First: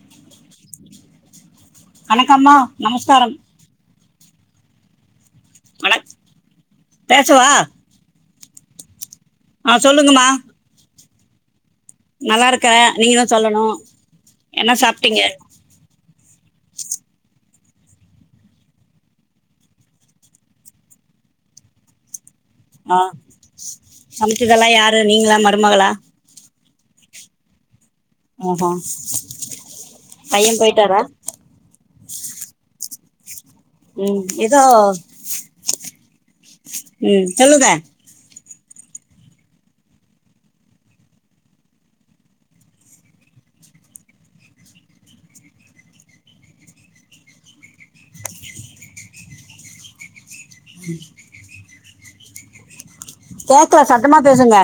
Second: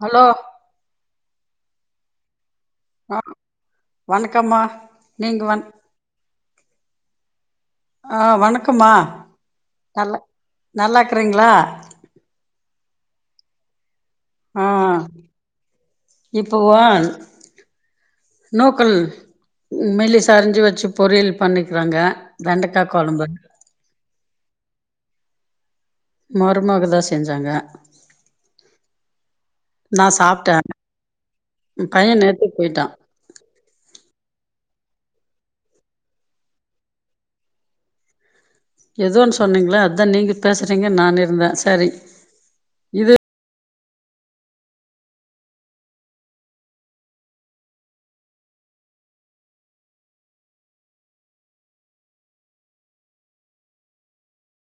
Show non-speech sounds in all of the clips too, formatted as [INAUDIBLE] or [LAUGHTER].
Hello வணக்கம்மா நமஸ்கார ணக்கம்மா நீங்க வன் பேசவா ஆ வணக்கம்மா ஆ சொல்லுங்கம்மா க்குறீங்ளா நல்லாருக்குற நீங்க தா சொல்லணு என்ன சாப்ட்டீங்க இப்பவா நூக்கல் மெல்லிசா அரிஞ்சு வச்சு பொரியல் பண்ணிக்கிறங்க ஆ சமைச்சதெல்லா யாரு நீங்ளா மருமகளா மருமகதா செஞ்சாங்க ம் ஹூ பையன் போயிட்டாரா ஏன் பையன் நேத்தே போய்ட்டா ம் எதோ ம் சொல்லுங்க எதோன் சொன்னீங்ல அதா நீங்க பேசுறீங்கன் நானிருந்தே சரி இது கேக்கல சத்தமா பேசுங்க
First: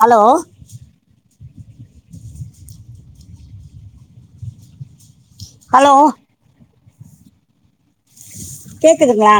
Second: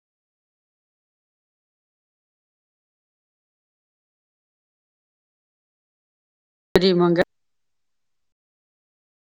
ஹலோ ஹலோ தெரியுமாங்க கேக்குதுங்ளா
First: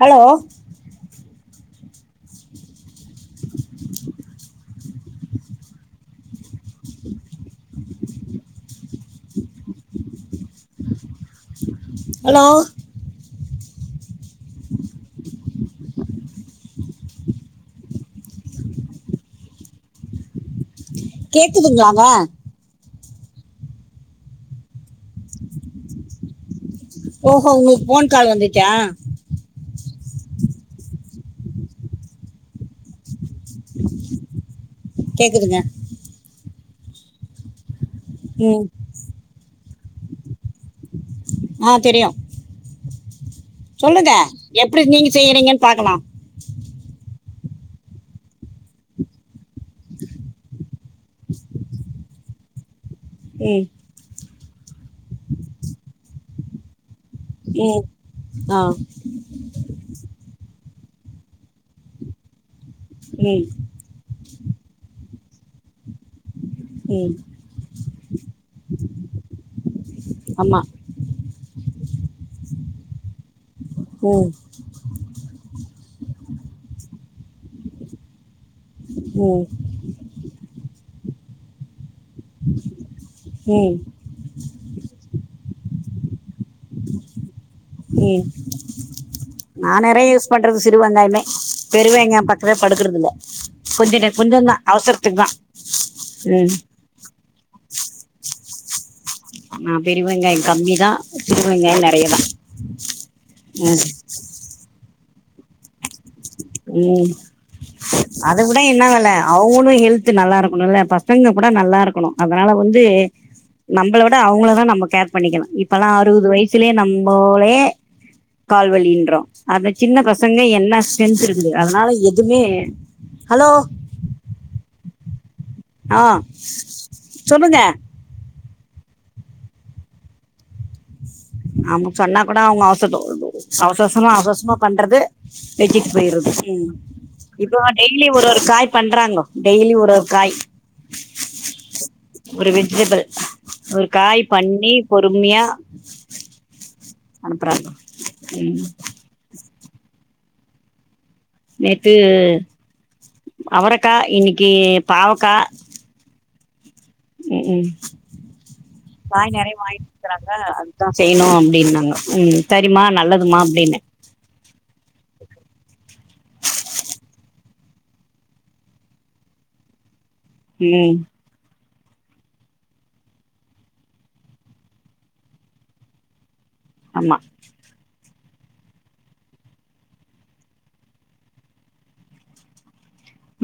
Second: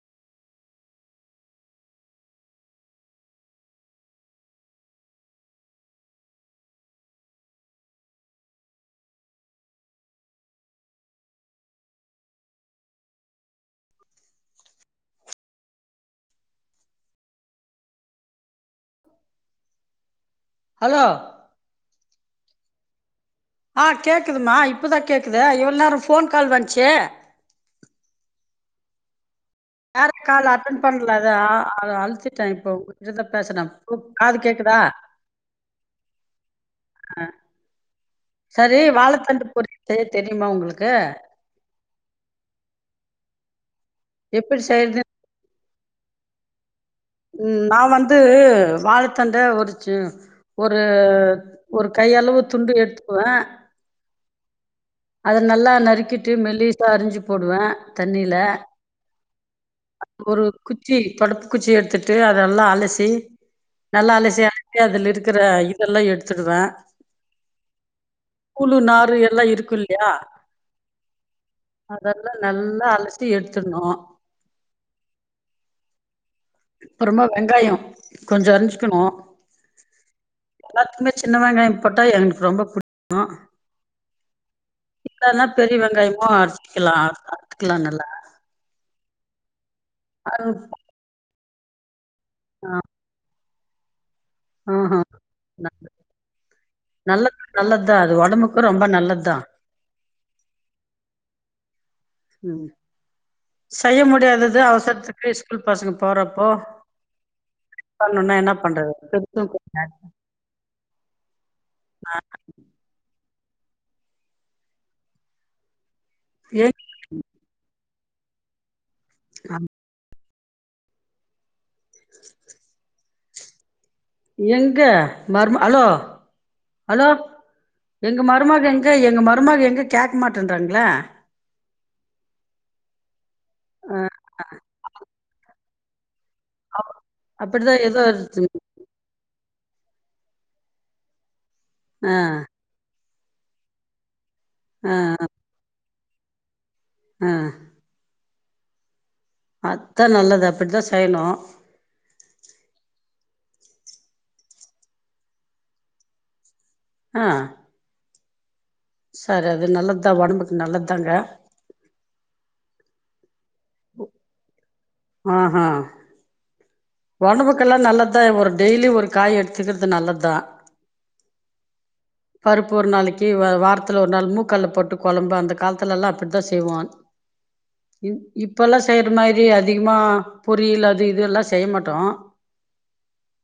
ஹலோ ஹலோ ஹலோ கேக்குதுங்ளாங்க ஆ கேக்குதும்மா இப்பதா கேக்குது இவ்ள நேரோ ஃபோன் கால் வந் ஓஹோ உங்ளுக் ஃபோன் கால் வந்துச்சா யாரு கால் அட்டன் பண்லதா அத அழிச்சட்டே இப்ப உங்கிட்ட பேசுறே ப்ப காது கேக்குதா கேக்குதுங்க அ ம் சரி வாழத்தண்டு பொரி செய்ய தெரியுமா உங்குளுக்கு ஆ தெரியு சொல்லுங்க எப்படி எப்டி செய்யறது நீங்க செய்றீங்கன் பாக்கலா ம் நா வந்து வாழத்தண்ட உரிச்சி ஒரு ஒரு கை கையளவு துண்டு எடுத்துக்குவே ம் அத நல்லா நறுக்கிட்டு மெல்லிசா அரிஞ்சி போடுவே ம் தண்ணில ஆ ஒரு குச்சி தொடப்ப குச்சி எடுத்துட்டு அத நல்லா அலசி ம் நல்லா அலசி அதுல இருக்குற இதெல்லா எடுத்துடுவே ம் கூளு நாறு எல்லா இருக்கு இல்லியா ஆமா அதெல்லா நல்லா அலசி எடுத் ம் அப்பறமா வெங்காயோ கொஞ்ச அரிஞ்சு ம் எல்லாத்துக்குமே சின்ன வெங்காயம் போட்டா எனக்கு ரொம்ப புடி ம் இல்லன்னா பெரிய வெங்காயமு அறுச்கிலா அறுத்துக்கலா நல்லா நா நெறைய யூஸ் அது பண்றது சிறு வெங்காயந்தே பெரு வெங்காயோ பக்கமே ஆ படுக்குறதில்ல கொஞ்ச கொஞ்சந்தா ஆஹா அவசரத்துக் தா நல்ல- ம் தா அது ஒடம்புக்கு ரொம்ப நல்லது நா பெரிவெங்காயம் கம்மி தா சிறுவெங்காயம் நற ம் செய்ய முடியாதது அவசரத்துக்கு ஸ்கூல் பசங்க போறப் உம் அத விட என்ன பண்றது வேலை பெருசும் அவங்களு கொஞ்சம் ஹெல்த் நல்லா இருக்கணுல்ல ஃபர்ஸ்ட் பசங்க கூட நல்லா இருக்கணு அடிச்சுதான். அதனால வந்து நம்பள விட அவங்கள தா நம்ம கேர் பண்ணிக்கனு இப்பெல்லா அறுவது வயசுலேயே எங்க நம்போலே கால்வலின்றோ அந்த ஆமா. சின்ன பச ங்க என்ன ஸ்ட்ரெந்த் இருக்குது அதனால எதுமே ஹலோ எங்க மரும ஹலோ ஆ ஹலோ சொல்லுங்க எங்க ம மருமக எங்க எங்க மருமக எங்க கேக்க மாட்டேன்றாங்களே அவங்க பண்ணா கூட அவங்க அவச ஆ அவசரவசரமா அவசரவசரமா பண்றது நிட்டிட்டு போயிருது ம் அப் இப்ப அப்படிதான் ஏதோ டெய்லி ஒரு ஒரு இருக்குங்க. காய் பண்றாங்கோ டெய்லி ஒரு ஒரு காய் ஆ ஒரு வெஜிடபிள் ஒரு காய் பண்ணி ஆ பொறுமையா ஆ அனுப்புறாங்கோ உம் அத்தா நல்லது அப்படிதா நேத்து அவரக்கா இன்னிக்கி பாவக்கா ஆ ம் ம் காய் சரி நெறைய அது நல்லதுதான் வாங்கிட்டிறிக்கிறாங்க உடம்புக்கு அதுதா நல்லதுதாங்க செய்யணு அப்டீன்னாங்க உம் சரிமா நல்லதுமா அப்டின்னே ஆ ஆ ஒடம்புக்கெல்லா நல்லத்தா ஒரு டெய்லி ஒரு காய் எடுத்துக்கிறது நல்லத்தா உம் பருப்பு ஒரு நாளைக்கி வ வாரத்துல ஒரு நாள் மூக்கால்ல போட்டு கொழம்பு அந்த காலத்துலல்லா அப்படி த செய்வா ஆமா இப்பெல்லா செய்யற மாரி அதிகமா பொரியல் அது இது எல்லா செய்ய மாட்டோ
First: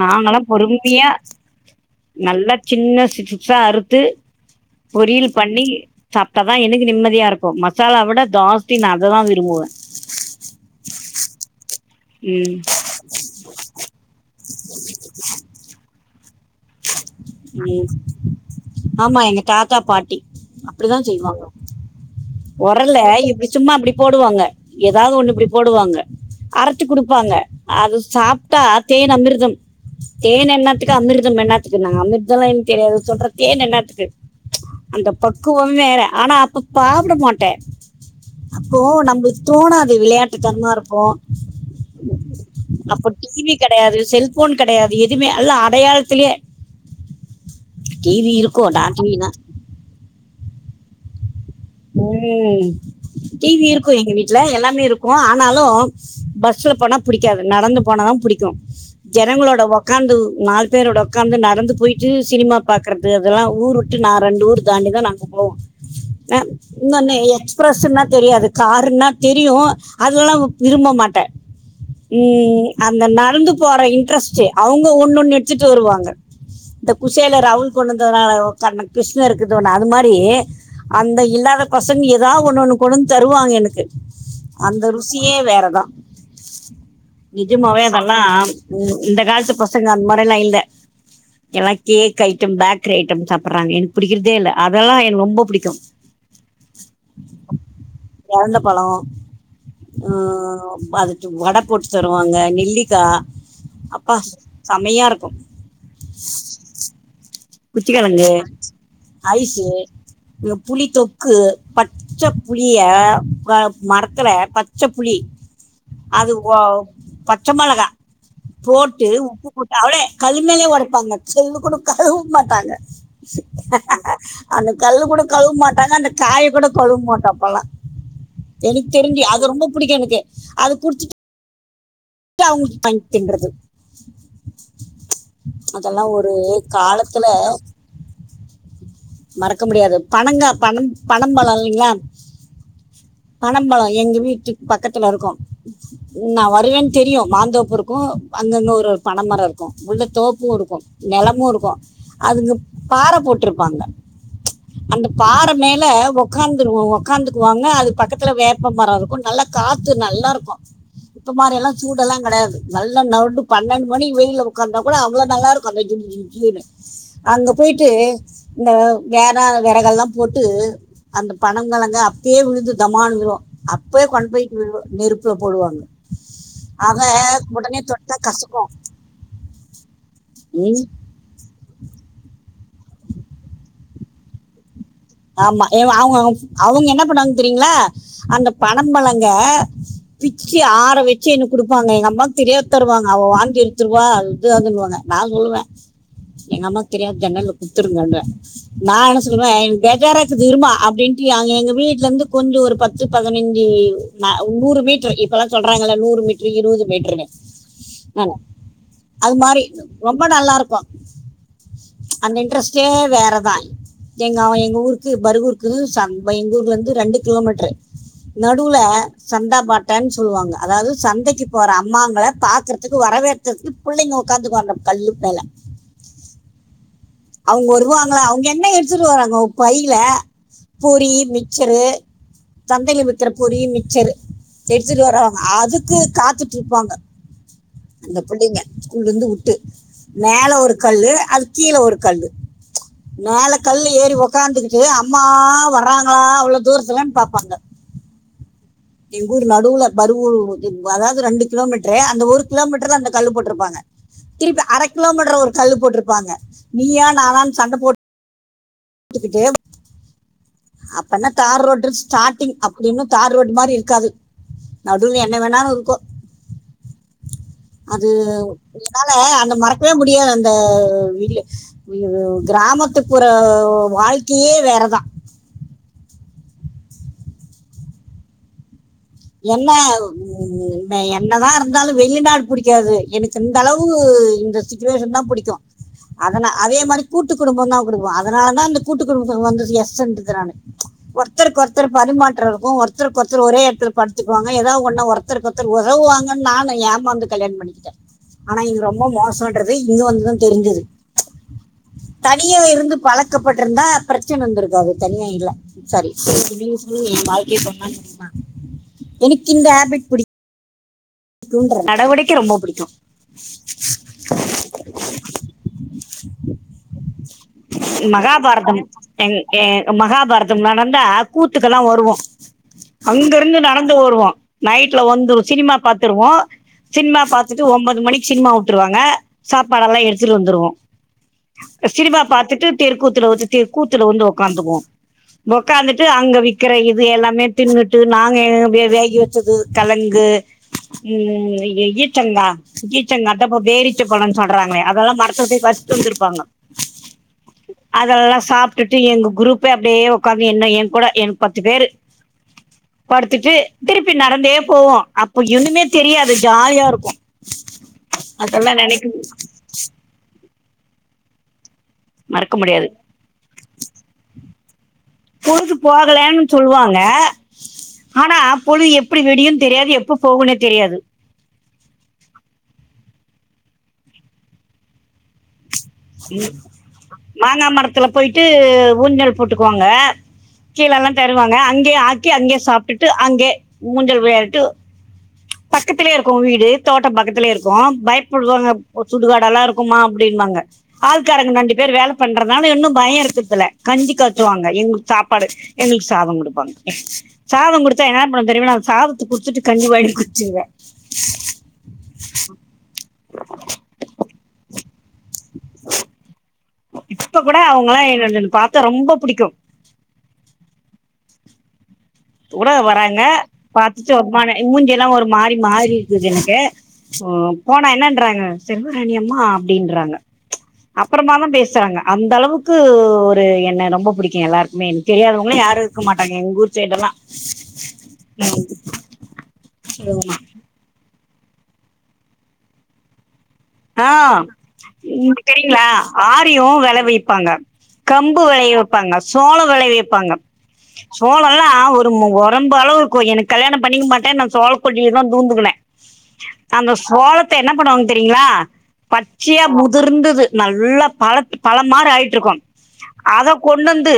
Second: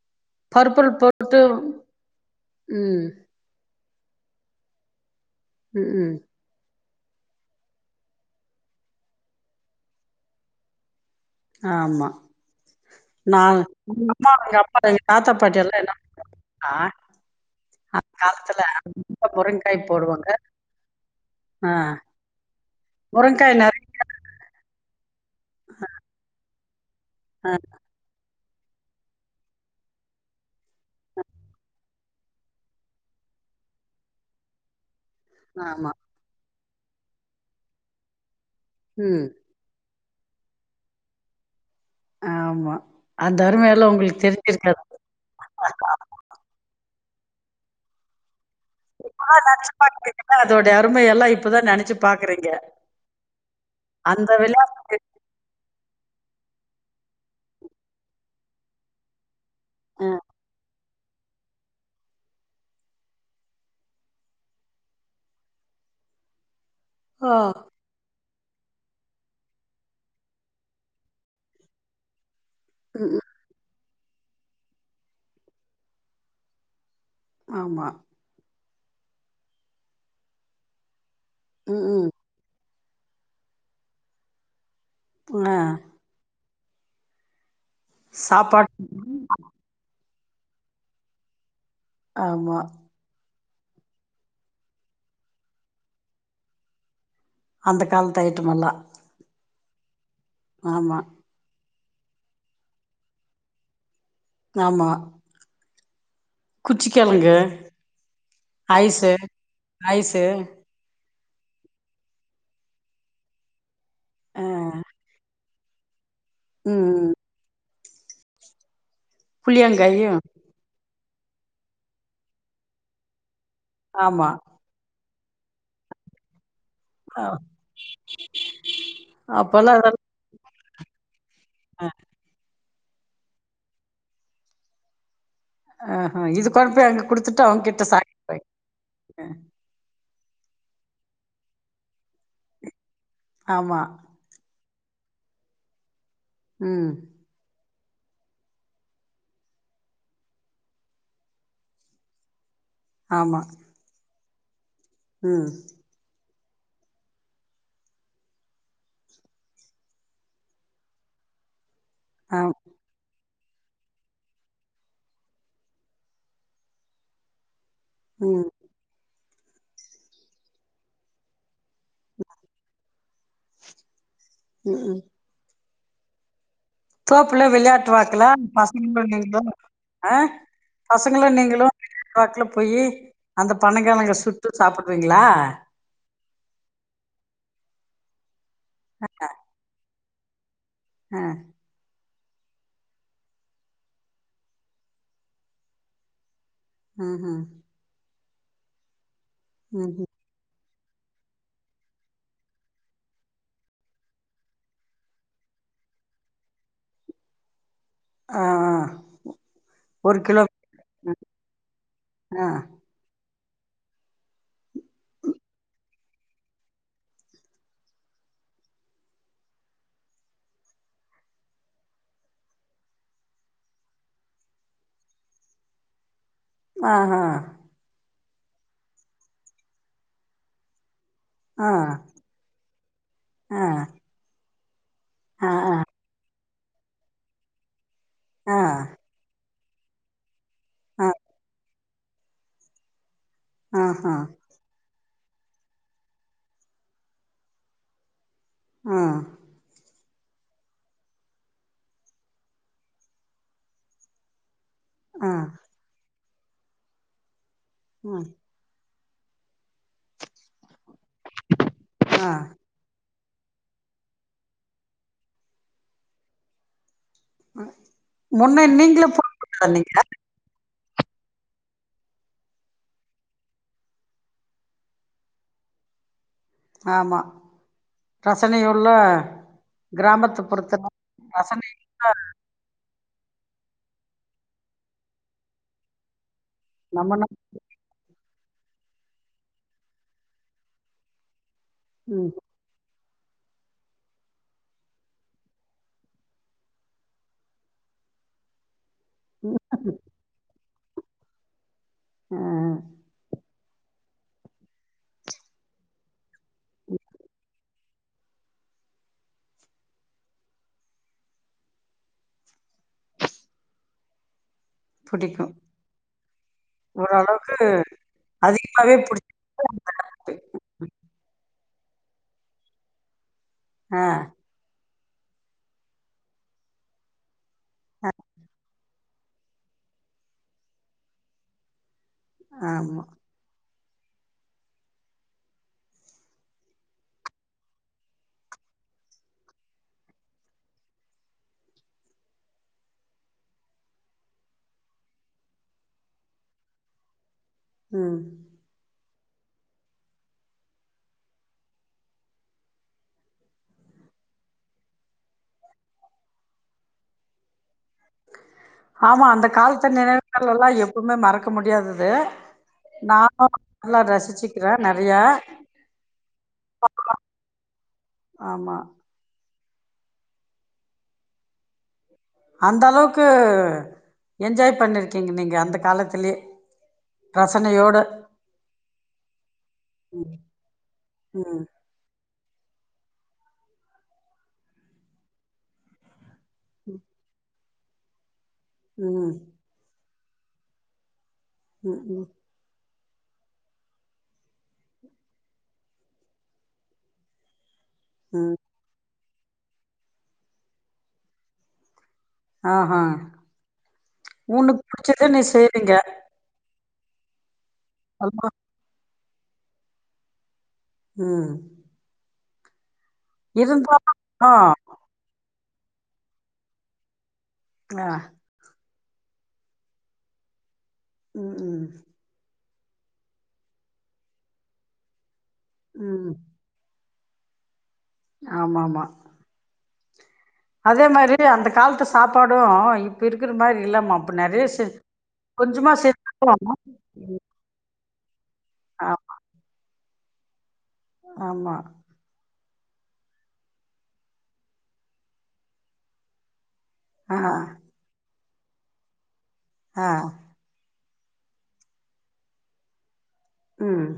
நாங்களா பொறுமையா நல்லா சின்ன ம் சிஸஸா அறு த்து பொரியல் பண்ணி ம் ம் சாப்ட்டா தா எனக்கு நிம்மதி யா இருக்கு மசாலா விட ஜாஸ்தி நா அததா விரும்புவே ஆமா ம் நா எங்க அம்மா எங்க அப்பா எங்க தாத்தா பாட்டி எல்லா என்ன ஆ ம் அந் காலத்துல ஆமா ரொம்ப எங்க முருங்கா தாத்தா பாட்டி போடுவாங்க ஆ உரல்ல இப்டி முருங்காய் சும்மா நெறைய அப்டி போடுவாங்க எதாவது ஒன்னு இப்டி போடுவாங்க அரைச்சி குடுப்பாங்க ஆ அது சாப் ட்டா தேன் அமிர்தம் தேன் என்னாத்துக்கு அமிர்தம் என்னாத்து என்னாத்துக் அமிர்தல்லா எனக்கு தெரியாது சொல்ற தேன் என்னாத்துக்கு அந்தப் பக்குவம் ஆமா. வேற ஆனா அப்ப சாப்பிட மாட்டே அப்போ ம் நம்முளுக்கு தோணாது விளையாட்டு தனமா இருப்போ ஆமா. அப்ப அந்த டி வி அருமையெல்லாம் கிடையாது உங்களுக்கு செல்ஃபோன் தெரிஞ்சிருக்காது. கிடையாது எதுவுமே அல்லா அடையாளத்திலயே டீ வி இரு இப்பல நெனச்சு பாக்கைல அதோட அருமையெல்லா உம் டி வி இருக்கும் எங்க அந்த வீட்ல எல்லாமே விலாசத்து இருக்கும் ஆனாலு பஸ்ல போனா புடிக்காது நடந்து போனாதா புடிக்கும் ஜனங்களோட உக்காந்து ம். நாலு பேரோட உக்காந்து நடந்து போயிட்டு ‌சினிமா பாக்குறது அதெல்லாம் ஊர் நா ரெண்டு ஊர் தாண்டி தா நாங்க போவோம் இன்னொன்னு ஓ! எக்ஸ்பிரஸ்னா தெரியாது காருன்னா தெரியும் அதல்லாம் விரும்ப மாட்ட உம் அந்த ம். ம். நடந்து போற இன்ட்ரெஸ்டு அவுங்க ஒண்ணு ஒண்ணு எடுத்துட்டு வருவாங்க இந்த குசேல ராகுல் ஆமா. கொண்டு வந்தனால கிருஷ்ணர் இருக்கட்டும் அது மாரி அந்த ஹண்டர்ட் ம். பெர்சென்ட் ம். ஏதாவது ஒன்ன ஒன்னு கொண்டு வந்து தருவாங்க எனக்கு அந்த ருசியே ஆ. வேறதா நிஜமாவே அதெல்லா சாப்பாடு இந்த காலத்து பசங்க அந்த மாரி இல்ல எல்லாம் கேக் ஐட்டம் ஆமா. பேக்கரி ஐடம்ஸ் சா பிடுறாங்க எனக்கு புடிக்கற்தே இல்ல அதெல்லாம் எனக்கு ரொம்ப பிடிக்கும் அந்த காலத்து ஐட்டமெல்லா ஆ அது வட போட்டுத் தருவாங்க நெல்லிக்கா ப்பா செமையா இருக்கும் குச்சிக்கிழங்கு குச்சிக்கிழங்கு ஐசு ஐஸு. புளித் தொக் க்கு பச்ச புளிய மறக்கற ஆ. பச்ச புளி அது ம். ம். பச்சை மொளகா போட் ட்டு உப்பு போட்டு அவளே புளியங்காயும். கல்லு மேலயே உடைப்பாங்க செல்லு கூட கழுவ மாட்டாங்க ஆமா. அந்த கல்லு கூட கழுவ மாட்டாங்க அந்தக் காய கூட கழுவ ஆ மாட்டாங்க அப்பல்லா எனக்கு தெரிஞ்சு அது ரொம்ப அப்பல்லா புடிக்கும் அதெல்லா எனக்கு அது குடிச்சிட்டு அவுங்குளுக்கு தின்றது அதெல்லா ஆஹா ஒரு இது கொண்டு போய் அங்க காலத் குடுத்துட்டு அவுங்கக் கிட்ட சாரி மறக்க முடியாது பணங்க பணம் பணம் பழம் இல்லிங்களா ஆமா பனம்பழம் எங்க வீட்டுக்கு பக்கத்துல இருக்கும் நான் ம் வருவேனு தெரியும் மாந்தோப்பு இருக்கு அங்கங்க ஒரு ஒரு பனமரம் இருக்கு உள்ள தோப்பும் இருக்கு நிலமும் இருக்கு அதுங்க பாற ஆமா போட்ருப்பாங்க அந்த ம் பாற மேல உக்காந்து உகாந்துக்குவாங்க அது பக்கத்துல வேப்போ மரோ இருக்கு நல்லா காத்து நல்லா இருக்கு இப்ப மாரி எல்லா சூடெல்லா ஆ கிடையாது நல்லா நடு பன்னெண்டு மணி வெயில்ல உட்காந்தா கூட அவ்வளோ நல்லாருக்கும் [UNINTELLIGIBLE] அங்க போயிட்டு ம் இந்த வேர விறகெல்லாம் போட்டு அந்த ப பணோ கிழங்க அப்பே விழுந்து தமாந்துரு அப்பே கொண்டு போய் ம் ம். நெருப்புல போடுவாங்க ஆக தோப்புல உடனே தொட்டா விளையாட்டுவாக்கல கசக்கும் பசங்க ஆ ம். பசங்களா நீங்களும் நடவாக்குல போயி அந்த பணங்கிழங்க சுட்டு சாப்ட்டு ஆமா அவுங்க அவங்க என்ன பண்ணாங்க தெரியுங்களா அந்த ஆ பனம்பழங்க பிச்சு ஆற ஆ வச்சு எனக்கு குடுப்பாங்க எங்க அம்மா தெரியா தருவாங்க அவ வாந்தி எடுத்துருவா அ இது அதுன்னுவாங்க நான் சொல்லுவே எங்க அம்மாக்கு தெரியாம ம்ஹும் ஜன்னல்ல குடுத்துருங்க நான் என்ன சொல்லவே ம்ஹும் பேஜாரா இருக்கு இருமா அப்டின்ட்டு எங்க வீட்ல இருந்து கொஞ்ச ஒரு பத்து பதினைஞ்சு நூறு மீட்டர் இப்பதான் சொல்றாங்க நூறு மீட்ரு இருபது மீட்ரு அ ஆ ஆ அது மாரி ஒரு ரொம்ப கிலோ நல்லா இருக்கு அந்த ஆ இன்ட்ரெஸ்ட்டே வேறதான் எங்க எங்க ஊருக்கு பருகூருக்கு எங்க ஊர்ல இருந்து ரெண்டு கிலோமீட்ரு நடுல சந்தா பாட்டன்னு சொல்லுவாங்க அதாவது சந்தைக்கு போற அம்மாங்களை பார்க்கறதுக்கு வர வரவேறதுக்கு பிள்ளைங்க உட்காந்துக்கு வம் கல்லு மேல ஆஹ்ஹ ா அவங்க என்ன எடுத்துட்டு வறாங்க பையில பூரி ஆ மிச்சரு சந்தைல வித்தற ஆ பொறி மிச்சரு எ வரவங்க ஆ ஆ அதுக்கு காத்துட்டு இருப்பாங்க அந்த ஆ பிள்ளைங்க ஸ்கூல்ல இருந்து வி மேல ஒரு ஆ கல்ல அது கீழே ஒரு கல்ல மேல கல்ல ஆஹா ஏறி ஒக் அம்மா வராங்களா அவ்வளவு தூரத்துலன்னு பார்ப்பாங்க ஆ எங்கூர் நடுவுல பரு அதாவது ரெண்டு கிலோமீட்ரு அந்த ஒரு கிலோமீட்டர்ல அந்த கல்ு போட்ருப்பாங்க திருப்பா அரை ஆ கிலோமீட்டர் ஒரு கல்ு போட்ருப்பாங்க நீயா நான சண்டை போட்டு ஆ க்கிட்டே அப்பனா தார் ரோட ஆ ஸ்டார்டிங் அப்படின்னு தார் ரோட் மாதிரி இருக்காது நட என்ன வேணாலனு இருக்கு அது முன்ன நீங்களே என்னால அந்த மறக்கவே போட்டுந்தீங்க முடியாது அந்த கிராமத்துக்புற வாழ்க்கையே வேறதான் ஆமா ரசனையோட என்ன உ என்னதான் இருந்தாலும் ரசனையுள்ள வெளிநாடு புடிக்காது எனக்கு இந்த அளவு இந்த சுச்சுவேஷன் தா புடிக்கு அதனா அதே மாரி நம்மனா கூட்டு குடும்பந்தா குடுக்கு அ அதனால தா இந்த கூட்டுக்குடும்பத்துக்கு வந்தது எஸ்ட்டுன் இருக்க நானு ஒர்த்தருக்கு ஒர்த்தர் ம் பரிமாற்ற இருக்கு ஒர்த்த தருக்கொர்த்தர் ஒரே எட்த்துல படுத்துக்வாங்க எதா ஒன்னா ஒரத்தருக்கு ஒருத்தர் ஒதவுவாங்கன் நானு ஏமாந்து கல்யாண பண்ணிக்கிட்டே ஆனா இங்க ரொம்ப மோசோன்றது ம், இங்க வந்துதா தெரிஞ்சது ஆ தனியா இருந்து பழக்கப்பட்ருந்தா பிரச்சன வந்திருக்காது தனியா இல்ல சாரி எனக்கு இந்த ஹேபிட் புடிக் குன்றே நடவடிக்க ரொம்ப புடிக்கு புடிக்கு ஓரளவுக்கு [INAUDIBLE] மகாபாரதம் அதிகமாவே புடிச்சு என் எ மகாபாரதம் நடந்தா கூத் துக்கெல்லா வருவோ அங்கருந்து நடந்து ஆ வருவோ நைட்ல வந்து சினிமா பாத்து துருவோ சினிமா பாத்துட்டு ஒன்போது மணிக்கு சினிமா விட்ருவாங்க சாப்பாடெல்லா எடுத்துட்டு வந்துருவோ அ சினிமா பாத்துட்டு ஆமா தெருக்கூத்துல வந்துட்டு கூத்துல வந்து ஒக்காந்துக்குவோ ஒக்காந்துட்டு அங்க விக்கிற இது எல்லாமே தின்னுட்டு நாங்க வேகாயி வச்சது கெழங்கு ம் உங்கள எ ஈச்சங்கா ஈச்சங்காதா இப்ப பேரிச்சப்பழன் சொல்றாங்களே அதெல்லா மரத்த விட்டு வச்ட்டு வந்திருப்பாங்க ம் அதெல்லா சாப்ட்டுட் ட்ரு எங்க குரூப்பே அப்டியே ஒக்காந்து என்ன எ கூட எனக்கு பத்து பேரு படுத்துட்டு திருப்பி நடந்தே போவோ அப் ப்போ என்னுமே தெரியாது ஜாலியா இருக்கு அதெல்லா நெனைக்கும் அதெல்லா எப்பவுமே மறக்க முடியாதது மறக்க முடியாது நானு நல்லா ரசிச்சு பொழுது போகலன்னு சொல்லுவாங்க ஆனா ஆமா பொழுது எப்டி விடியுனு தெரியாது எப்ப போகுனே தெரியாது அந்த அளவுக்கு என்ஜாய் பண்ணிருக்கீங்க நீங்க அந்த காலத்துலே மாங்கா மரத்துல போயிட்டு ஊஞ்சல் போட்டுக்குவாங்க ம் கீழெல்லா தருவாங்க ம் அங்கே ஆக்கி அங்கே சாப்ட்டுட்டு அங்கே ஊஞ்சல் விளையாடிட்டு பக்கத்திலே இருக் க்கு வீடு தோட்டோ பக்கத்துலே இருக்கு பயப்புடுவாங்க அ ம் சுடுகாடெல்லா இருக்குமா அப்டின்பாங்க ஆள்காரங்க இந்த அஞ்சு பேரு ம் வேல ம் பண்றதுனாலு இன்னும் பய இருக்குறதுல்ல கஞ்சி காச்சுவாங்க இவ்ங்களுக்கு சாப்பாடு எங்களுக்கு சாத குடுப்பாங்க சாத குடுத் தா என்னாப் பண்ணுவ ம் தெரியுங்களா சாதத்த குடுத்துட்டு கஞ்சி வாங்கி குடுச்சிருவே ஆஹா ஊன்னுக்குப் புடிச்சத நீ செய்றீங்க இப்ப கூட அவங்கலா என்ன வந்து ஆமா என்ன பாத்தா ரொம்ப புடிக்கு ம் ஊட வராங்க பாத்துட்டு இருந்தாலு ஒரு ஆ [UNINTELLIGIBLE] எ மூஞ்சியெல்லா ஒரு மாறி மாறி இருக்குது எனக்கு ம் போனா ஆ என்னன்றாங்க சென் னியம்மா அப்டின்றாங்க அப்பறமா தா ம் ம் பேசுறாங்க அந்த அளவுக் கு ஒரு என்ன ரொம்ப புடிக்கு எல்லாருக்குமே எனக்கு தெரியாதவ்ங்களு யாரு இருக்க மாட்டாங்க எங் ஊர் சைடெல்லா ஆமாம்மா [UNINTELLIGIBLE] அதே மாரி அந்த கால்த்து சாப்பாடு இப்ப இருக் ஆ தெரியுங்ளா கொஞ்சமா செஞ்சாலு ஆரியு வெள ம் வைப்பாங்க கம்பு வெளைய வெப்பாங்க ஆமா சோளோ வெளைய வெப்பாங்க சோளோலா ஆமா ஒரு [UNINTELLIGIBLE] ரொம்ப அளவு இருக்கு எனக்கு கல்யாண பண்ணிக்க மாட்டே நா சோழ கொல்லியிலதா தூங்குதுவே அந்த சோளத்த என்ன ஆ பண்ணுவாங்க தெரியுங்ளா பச்சையா ஆ முதிர்ந்தது நல்லா பழத் பழ மாரி ஆயிட்ருக்கு அத ம் கொண்டந்து